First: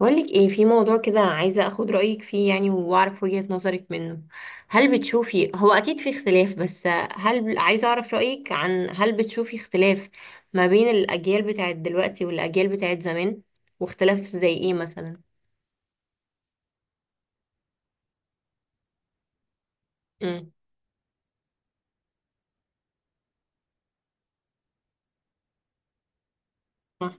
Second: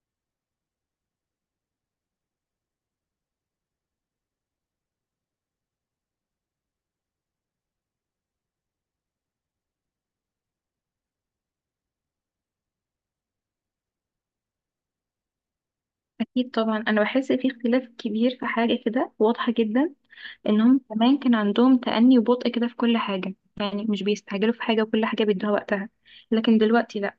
بقولك ايه في موضوع كده، عايزة اخد رأيك فيه يعني واعرف وجهة نظرك منه. هل بتشوفي، هو اكيد في اختلاف، بس هل، عايزة اعرف رأيك، عن هل بتشوفي اختلاف ما بين الاجيال بتاعت دلوقتي والاجيال بتاعت زمان؟ واختلاف زي ايه مثلا؟ أكيد طبعا، أنا بحس في اختلاف كبير. في حاجة كده واضحة جدا، امم. إنهم زمان كان عندهم تأني وبطء كده في كل حاجة، يعني مش بيستعجلوا في حاجة وكل حاجة بيدوها وقتها. لكن دلوقتي صح. لأ،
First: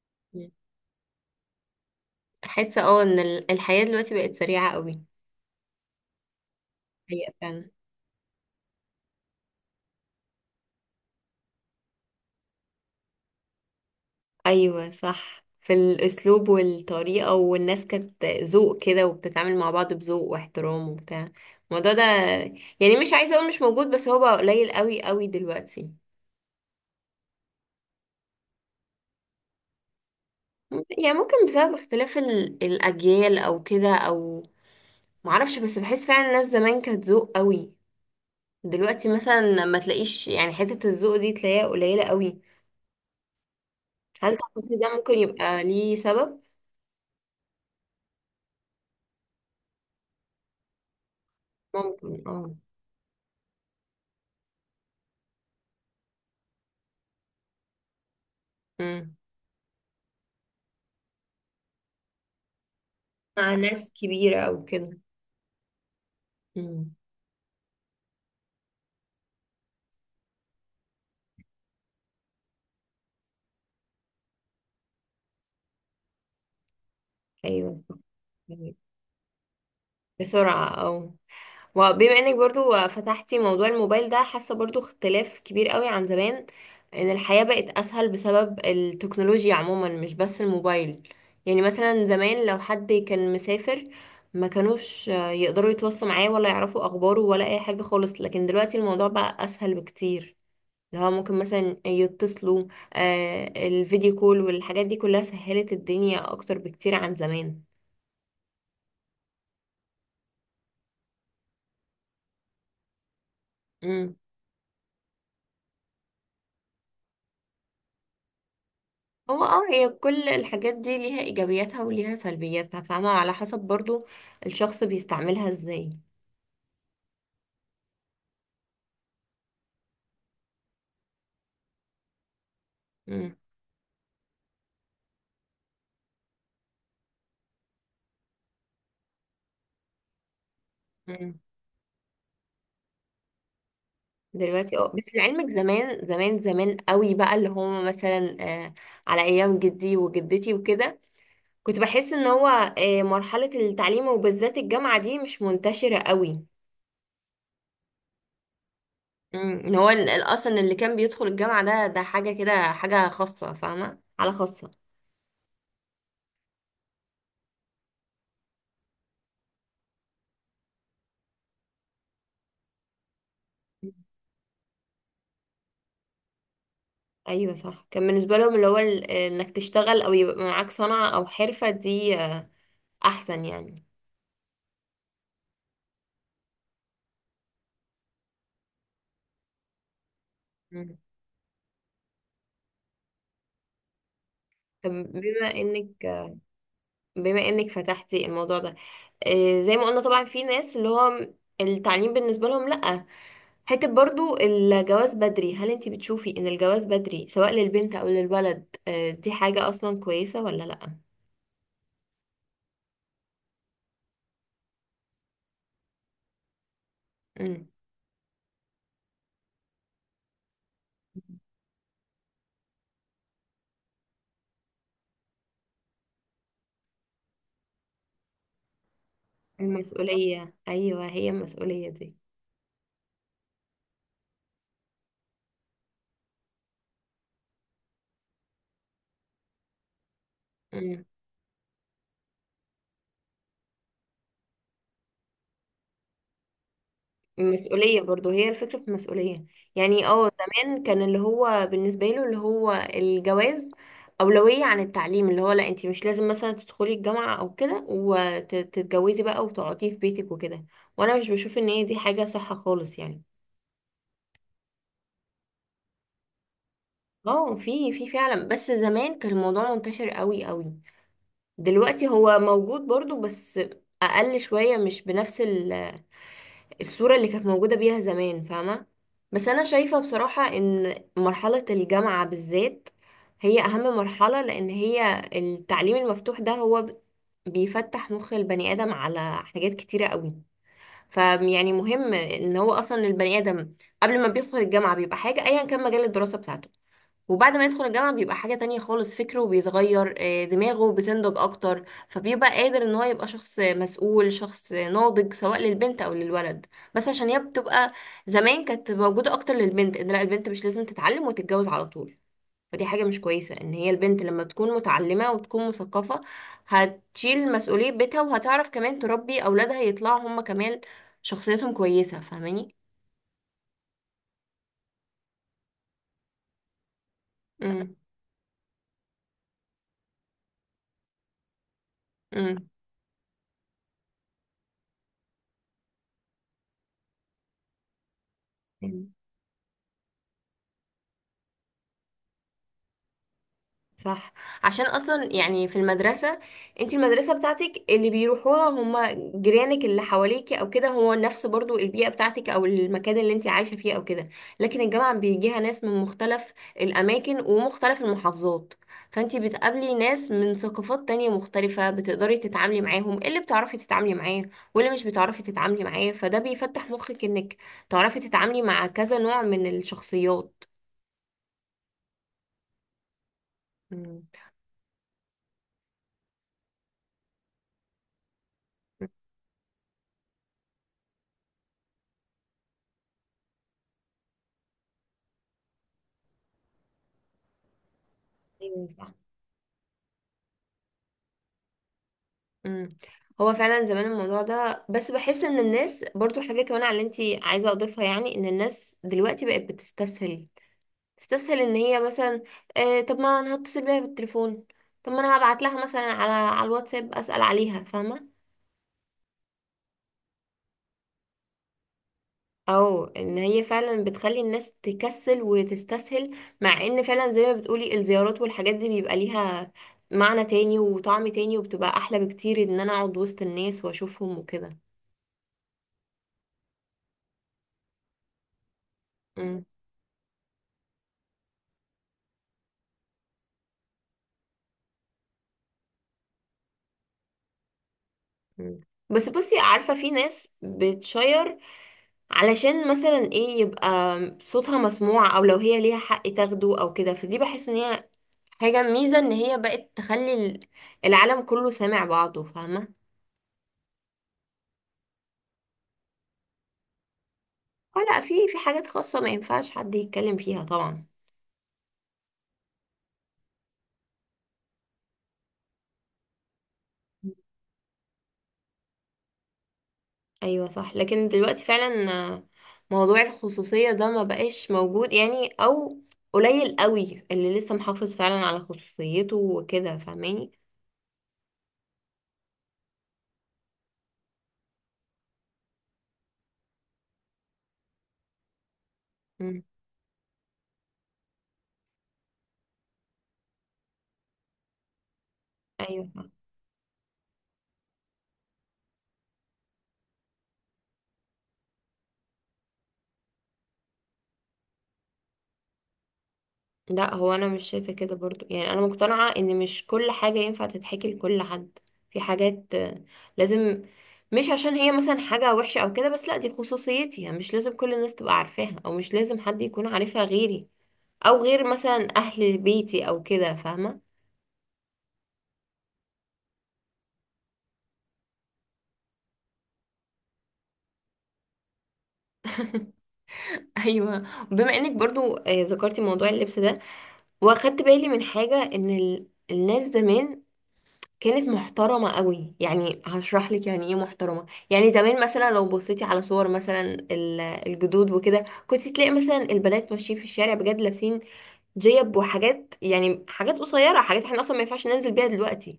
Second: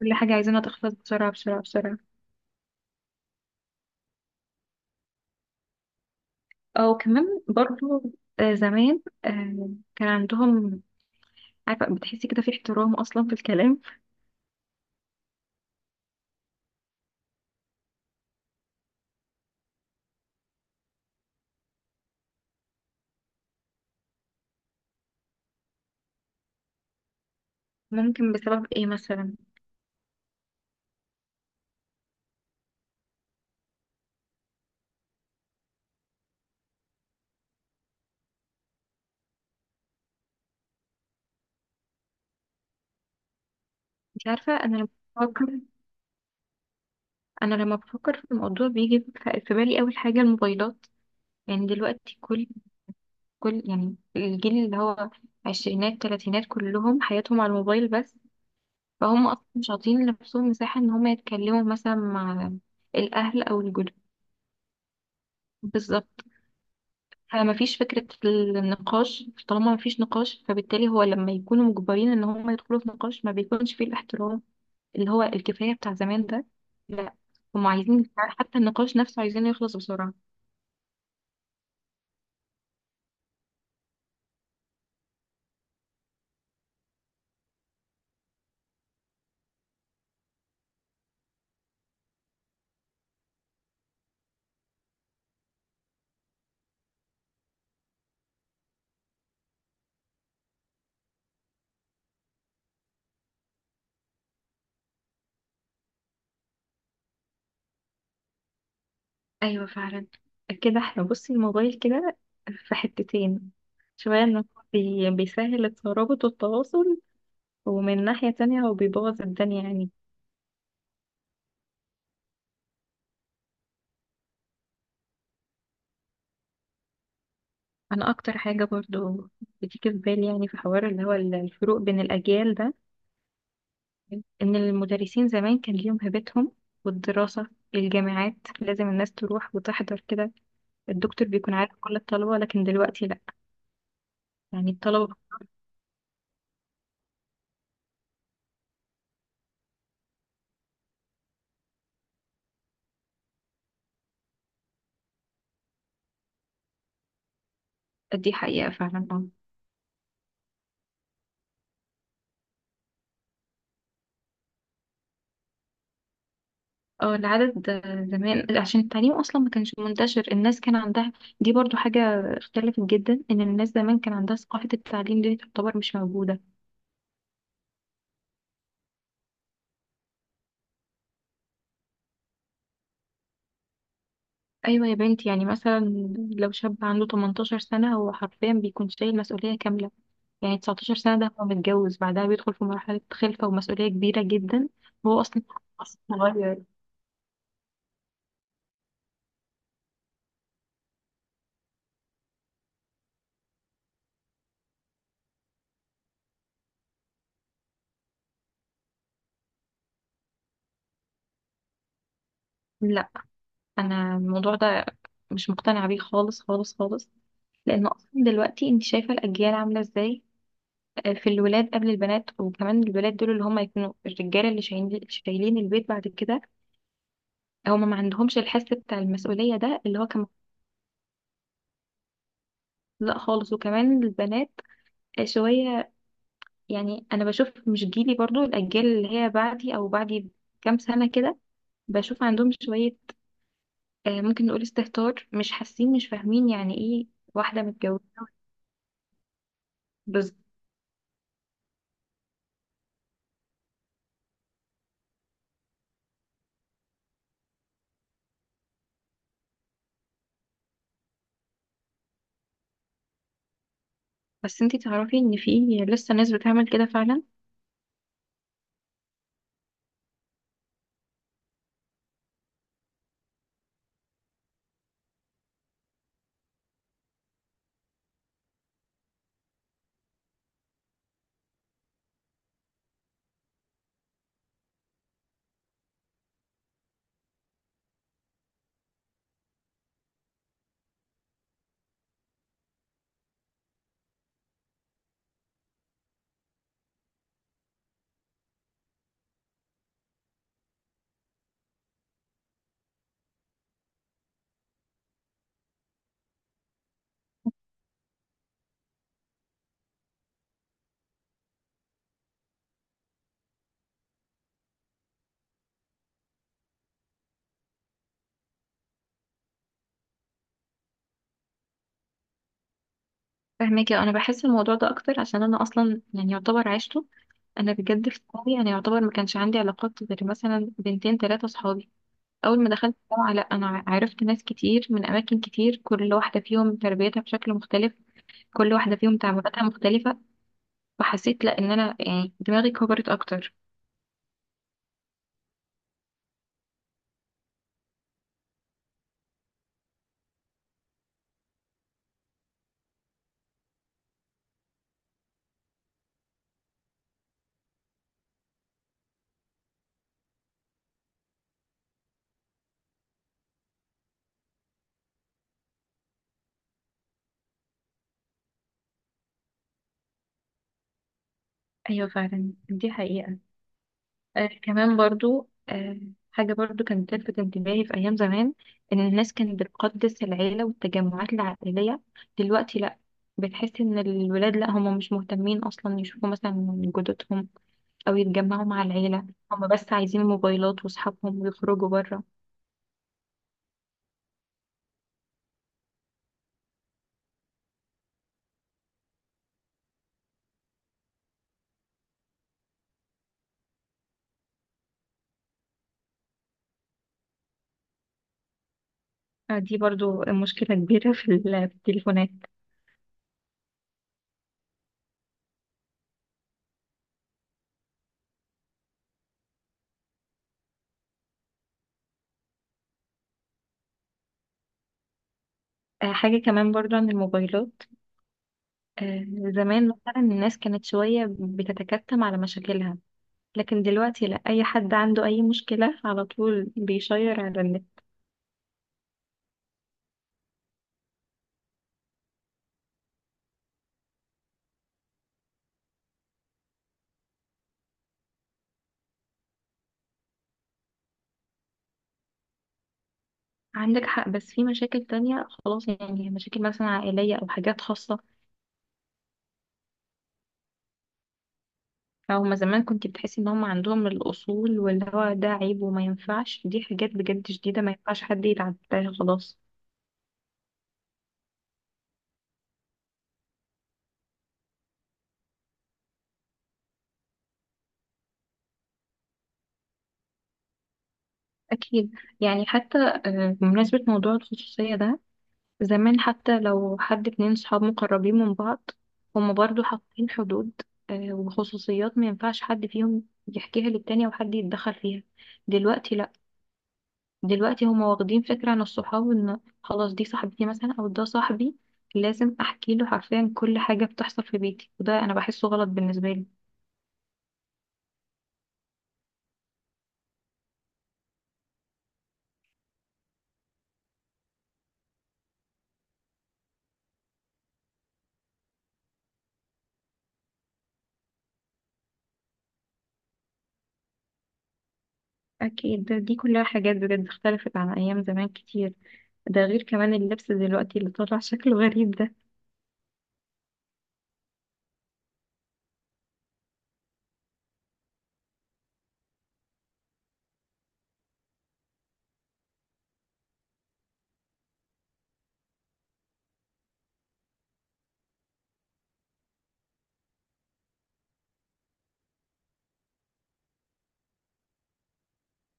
كل حاجة عايزينها تخلص بسرعة بسرعة بسرعة، احس ان الحياة دلوقتي بقت سريعة قوي. أو كمان حقيقة. برضو. زمان كان عندهم، عارفة، بتحسي كده في احترام أصلا في الكلام. ايوه صح، في الاسلوب والطريقه، والناس كانت ذوق كده وبتتعامل مع بعض بذوق واحترام وبتاع الموضوع ده. يعني مش عايزه اقول مش موجود، بس هو بقى قليل قوي قوي دلوقتي. ممكن بسبب إيه مثلا؟ يعني ممكن بسبب اختلاف الاجيال او كده او، معرفش، بس بحس فعلا الناس زمان كانت ذوق قوي. دلوقتي مثلا ما تلاقيش، يعني حته الذوق دي تلاقيها قليله قوي. أنت هل عارفة، تعتقد ده ممكن بفكر يبقى ليه سبب؟ أنا لما بفكر في الموضوع بيجي في بالي أول حاجة الموبايلات. يعني دلوقتي ممكن، كل اه. كل يعني الجيل اللي هو عشرينات تلاتينات كلهم حياتهم على الموبايل بس. مم. فهم أصلا مش عاطين لنفسهم مساحة إن هم يتكلموا مثلا مع الأهل مع أو الجدود. ناس كبيره او كده. بالظبط، مم. فمفيش فكرة النقاش. طالما مفيش نقاش، فبالتالي هو لما يكونوا مجبرين إن هم يدخلوا في نقاش ما بيكونش فيه الاحترام اللي هو الكفاية بتاع زمان ده. لا، هم ايوه. عايزين حتى النقاش نفسه عايزينه يخلص بسرعة. بسرعة او، وبما انك برضو فتحتي موضوع الموبايل ده، حاسة برضو اختلاف كبير قوي عن زمان، ان الحياة بقت اسهل بسبب التكنولوجيا عموما مش بس الموبايل. يعني مثلا زمان لو حد كان مسافر، ما كانوش يقدروا يتواصلوا معاه ولا يعرفوا اخباره ولا اي حاجة خالص، لكن دلوقتي الموضوع بقى اسهل بكتير، اللي هو ممكن مثلا يتصلوا. الفيديو كول والحاجات دي كلها سهلت الدنيا اكتر بكتير عن زمان. ايوه فعلا، كده احنا بصي الموبايل كده في حتتين، شوية انه بيسهل الترابط والتواصل، ومن ناحية تانية هو بيبوظ هو الدنيا هي يعني. كل الحاجات دي ليها ايجابياتها وليها سلبياتها، فاهمة؟ على حسب برضو الشخص بيستعملها ازاي. انا اكتر حاجة برضو بتيجي في بالي يعني في حوار اللي هو الفروق بين الاجيال ده، مم. ان المدرسين زمان كان ليهم هيبتهم، والدراسة، الجامعات، لازم الناس تروح وتحضر كده، الدكتور مم. بيكون عارف كل الطلبة. لكن دلوقتي لا، يعني دلوقتي اه، بس الطلبة. لعلمك زمان زمان زمان قوي بقى، اللي هم مثلا على ايام جدي وجدتي وكده، كنت بحس ان هو مرحلة التعليم وبالذات الجامعة دي مش منتشرة قوي. دي حقيقة فعلا آه. مم. ان هو اصلا اللي كان بيدخل الجامعة ده حاجة كده، حاجة خاصة، فاهمة؟ على خاصة. اه، العدد. زمان عشان التعليم اصلا ما كانش منتشر، الناس كان عندها، دي برضو حاجة اختلفت جدا، ان الناس زمان كان عندها ثقافة التعليم دي تعتبر مش موجودة. ايوه صح، كان بالنسبه لهم اللي هو انك تشتغل او يبقى معاك صنعه او حرفه دي احسن يعني. ايوه يا بنتي، يعني مثلا لو شاب عنده 18 سنة هو حرفيا بيكون شايل مسؤولية كاملة. يعني 19 مم. سنة ده هو متجوز، بعدها بيدخل في مرحلة خلفة ومسؤولية كبيرة جدا، طب وهو اصلا بما انك أصلاً صغير. بما انك فتحتي الموضوع ده، زي ما قلنا طبعا في ناس اللي هو التعليم بالنسبه لهم لا، حته برضو الجواز بدري. هل انت بتشوفي ان الجواز بدري سواء للبنت او للولد دي حاجه اصلا كويسه ولا لا؟ لا، انا الموضوع ده مش مقتنعة بيه خالص خالص خالص. مم. لان اصلا دلوقتي انت شايفه الاجيال عامله ازاي، في الولاد قبل البنات، وكمان الولاد دول اللي هم يكونوا الرجاله اللي شايلين البيت بعد كده، هم ما عندهمش الحس بتاع المسؤوليه ده اللي هو كان. المسؤوليه، ايوه، هي المسؤوليه دي. لا خالص. وكمان البنات شويه، يعني انا بشوف مش جيلي، برضو الاجيال اللي هي بعدي او بعدي كام مم. سنه كده، بشوف عندهم شويه ممكن نقول استهتار، مش حاسين مش فاهمين يعني ايه واحده مسؤولية متجوزه. برضو، هي الفكرة في المسؤولية. يعني بس زمان كان اللي هو بالنسبة له اللي هو الجواز أولوية عن التعليم، اللي هو لا، انتي مش لازم مثلا تدخلي الجامعة أو كده، وتتجوزي بقى وتقعدي في بيتك وكده، وأنا مش بشوف إن هي دي حاجة صح خالص يعني. بس انتي تعرفي ان في لسه ناس بتعمل كده فعلا. اه، في فعلا، بس زمان كان الموضوع منتشر قوي قوي. دلوقتي هو موجود برضو، بس أقل شوية، مش بنفس الصورة اللي كانت موجودة بيها زمان، فاهمة؟ بس أنا شايفة بصراحة إن مرحلة الجامعة بالذات هي أهم مرحلة، لأن هي التعليم المفتوح ده هو بيفتح مخ البني آدم على حاجات كتيرة قوي. فيعني مهم إن هو أصلا البني آدم قبل ما بيدخل الجامعة بيبقى حاجة، أيا كان مجال الدراسة بتاعته، وبعد ما يدخل الجامعة بيبقى حاجة تانية خالص، فكره بيتغير، دماغه بتنضج أكتر، فبيبقى قادر إن هو يبقى شخص مسؤول، شخص ناضج، سواء للبنت أو للولد. بس عشان هي بتبقى، زمان كانت موجودة أكتر للبنت، إن لا، البنت مش لازم تتعلم وتتجوز على طول. فدي حاجة مش كويسة. إن هي البنت لما تكون متعلمة وتكون مثقفة، هتشيل مسؤولية بيتها، وهتعرف كمان تربي أولادها يطلعوا هما كمان شخصيتهم كويسة، فاهماني؟ فاهماكي، انا بحس الموضوع ده اكتر عشان انا اصلا يعني يعتبر عشته. انا امم، بجد في ثانوي انا يعتبر ما كانش عندي علاقات غير مثلا بنتين ثلاثه صحابي. اول ما دخلت الجامعه لا، انا عرفت ناس كتير من اماكن كتير، كل واحده فيهم تربيتها بشكل مختلف، كل واحده امم، فيهم تعاملاتها مختلفه، فحسيت لا ان انا يعني دماغي كبرت اكتر. صح. عشان اصلا يعني في المدرسه، انت المدرسه بتاعتك اللي بيروحوها هم جيرانك اللي حواليكي او كده، هو نفس برضو البيئه بتاعتك او المكان اللي انت عايشه فيه او كده، لكن الجامعه بيجيها ناس من مختلف الاماكن ومختلف المحافظات، فانت بتقابلي ناس من ثقافات تانية مختلفه، بتقدري تتعاملي معاهم، اللي بتعرفي تتعاملي معاه واللي مش بتعرفي تتعاملي معاه، فده بيفتح مخك انك تعرفي تتعاملي مع كذا نوع من الشخصيات. ايوه فعلا، دي حقيقه. مم. كمان برضو حاجه برضو كانت تلفت انتباهي في ايام زمان، ان الناس كانت بتقدس العيله والتجمعات العائليه. دلوقتي لا، بتحس ان الولاد لا هم مش مهتمين اصلا يشوفوا مثلا جدتهم أو يتجمعوا مع ايوه صح. العيلة، هم بس عايزين الموبايلات وأصحابهم ويخرجوا بره. مم. هو فعلا زمان الموضوع ده، بس بحس ان الناس برضو حاجة كمان على اللي انتي عايزة اضيفها، يعني ان الناس دلوقتي بقت بتستسهل، تستسهل ان هي مثلا، طب ما انا هتصل بيها بالتليفون، طب ما انا هبعت لها مثلا على الواتساب اسأل عليها، فاهمة؟ دي برضو مشكلة كبيرة في التليفونات. او ان هي فعلا بتخلي الناس تكسل وتستسهل، مع ان فعلا زي ما بتقولي الزيارات والحاجات دي بيبقى ليها معنى تاني وطعم تاني، وبتبقى احلى بكتير ان انا اقعد وسط الناس واشوفهم وكده. حاجة كمان برضو عن الموبايلات، آه، زمان مثلا الناس كانت شوية بتتكتم على مشاكلها، لكن دلوقتي لا، أي حد عنده أي مشكلة على طول بيشير على النت. مم. بس بصي، عارفة في ناس بتشير علشان مثلا ايه؟ يبقى صوتها مسموع، او لو هي ليها حق تاخده او كده، فدي بحس ان هي حاجة ميزة، ان هي بقت تخلي العالم كله سامع بعضه، فاهمة؟ عندك حق، بس في مشاكل تانية خلاص يعني، مشاكل مثلا عائلية أو حاجات اه خاصة. لا، في حاجات خاصة ما ينفعش حد يتكلم فيها طبعا. هما زمان كنت بتحسي ان هما عندهم الاصول، واللي هو ده عيب وما ينفعش، دي حاجات بجد شديدة ما ينفعش حد يتعداها خلاص. ايوه صح، لكن دلوقتي فعلا موضوع الخصوصية ده ما بقاش موجود يعني، او قليل قوي اللي لسه محافظ فعلا على خصوصيته وكده، فاهماني؟ اكيد. يعني حتى بمناسبة موضوع الخصوصية ده، زمان حتى لو حد اتنين صحاب مقربين من بعض، هما مم. برضو حاطين حدود وخصوصيات ما ينفعش حد فيهم يحكيها للتاني او حد يتدخل فيها. ايوه. دلوقتي دلوقتي هما واخدين فكرة عن الصحاب ان خلاص دي صاحبتي مثلا او ده صاحبي، لازم احكي له حرفيا كل حاجة بتحصل في بيتي، وده انا بحسه غلط بالنسبة لي. لا، هو انا مش شايفه كده برضو، يعني انا مقتنعه ان مش كل حاجه ينفع تتحكي لكل حد، في حاجات لازم، مش عشان هي مثلا حاجه وحشه او كده، بس لا دي خصوصيتي، يعني مش لازم كل الناس تبقى عارفاها، او مش لازم حد يكون عارفها غيري او غير مثلا اهل بيتي او كده، فاهمه؟ اكيد، ده دي كلها حاجات بجد اختلفت عن ايام زمان كتير. ده غير كمان اللبس دلوقتي اللي طالع شكله غريب ده. ايوه. بما انك برضو ذكرتي موضوع اللبس ده، واخدت بالي من حاجه، ان الناس زمان كانت محترمة قوي. يعني هشرح لك يعني ايه محترمة. يعني زمان مثلا لو بصيتي على صور مثلا الجدود وكده، كنت تلاقي مثلا البنات ماشيين في الشارع بجد لابسين جيب وحاجات، يعني حاجات قصيرة، حاجات احنا اصلا ما ينفعش ننزل بيها دلوقتي،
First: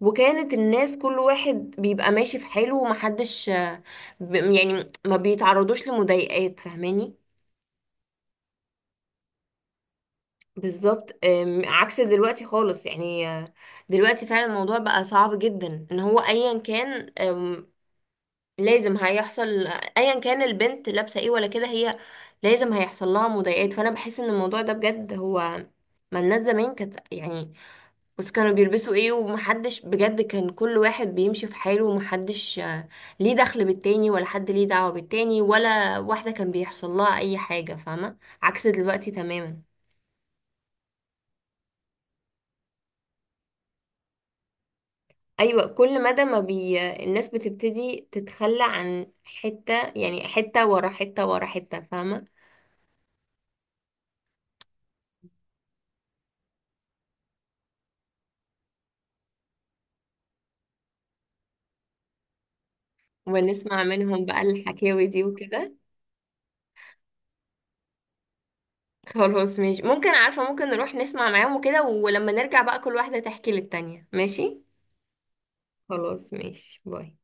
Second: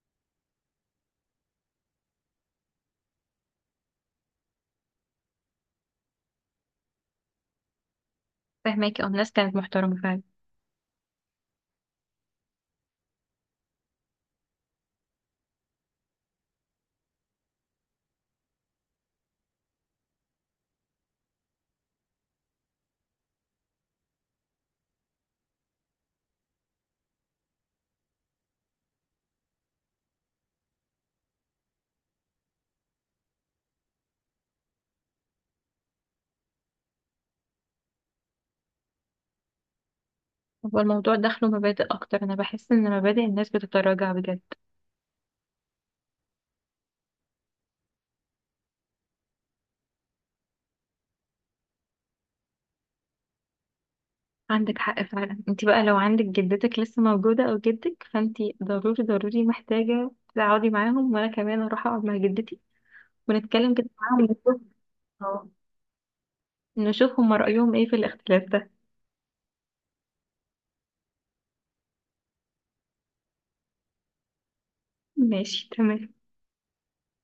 وكانت الناس كل واحد بيبقى ماشي في حاله، ومحدش يعني ما بيتعرضوش لمضايقات، فاهماني؟ فهماكي، اه، الناس كانت محترمة فعلا. بالظبط. عكس دلوقتي خالص يعني، دلوقتي فعلا الموضوع بقى صعب جدا، ان هو ايا كان لازم هيحصل، ايا كان البنت لابسه ايه ولا كده، هي لازم هيحصل لها مضايقات. فانا بحس ان الموضوع ده بجد هو، ما الناس زمان كانت يعني، بس كانوا بيلبسوا ايه، ومحدش بجد كان، كل واحد بيمشي في حاله، ومحدش ليه دخل بالتاني، ولا حد ليه دعوة بالتاني، ولا واحدة كان بيحصل لها اي حاجة، فاهمة؟ عكس دلوقتي تماما. هو الموضوع دخله مبادئ اكتر، انا بحس ان مبادئ الناس بتتراجع بجد. ايوه، كل مدى ما بي الناس بتبتدي تتخلى عن حتة، يعني حتة ورا حتة ورا حتة، فاهمة؟ عندك حق فعلا. انت بقى لو عندك جدتك لسه موجودة او جدك، فانت ضروري ضروري محتاجة تقعدي معاهم، وانا كمان اروح اقعد مع جدتي ونتكلم ونسمع كده معاهم منهم بقى ونشوف، الحكاوي دي اه، وكده. نشوف هما رأيهم ايه في الاختلاف ده. خلاص ماشي، ممكن، عارفة، ممكن نروح نسمع معاهم وكده، ولما نرجع بقى كل واحدة تحكي للتانية، ماشي؟ ماشي، تمام. خلاص ماشي، باي.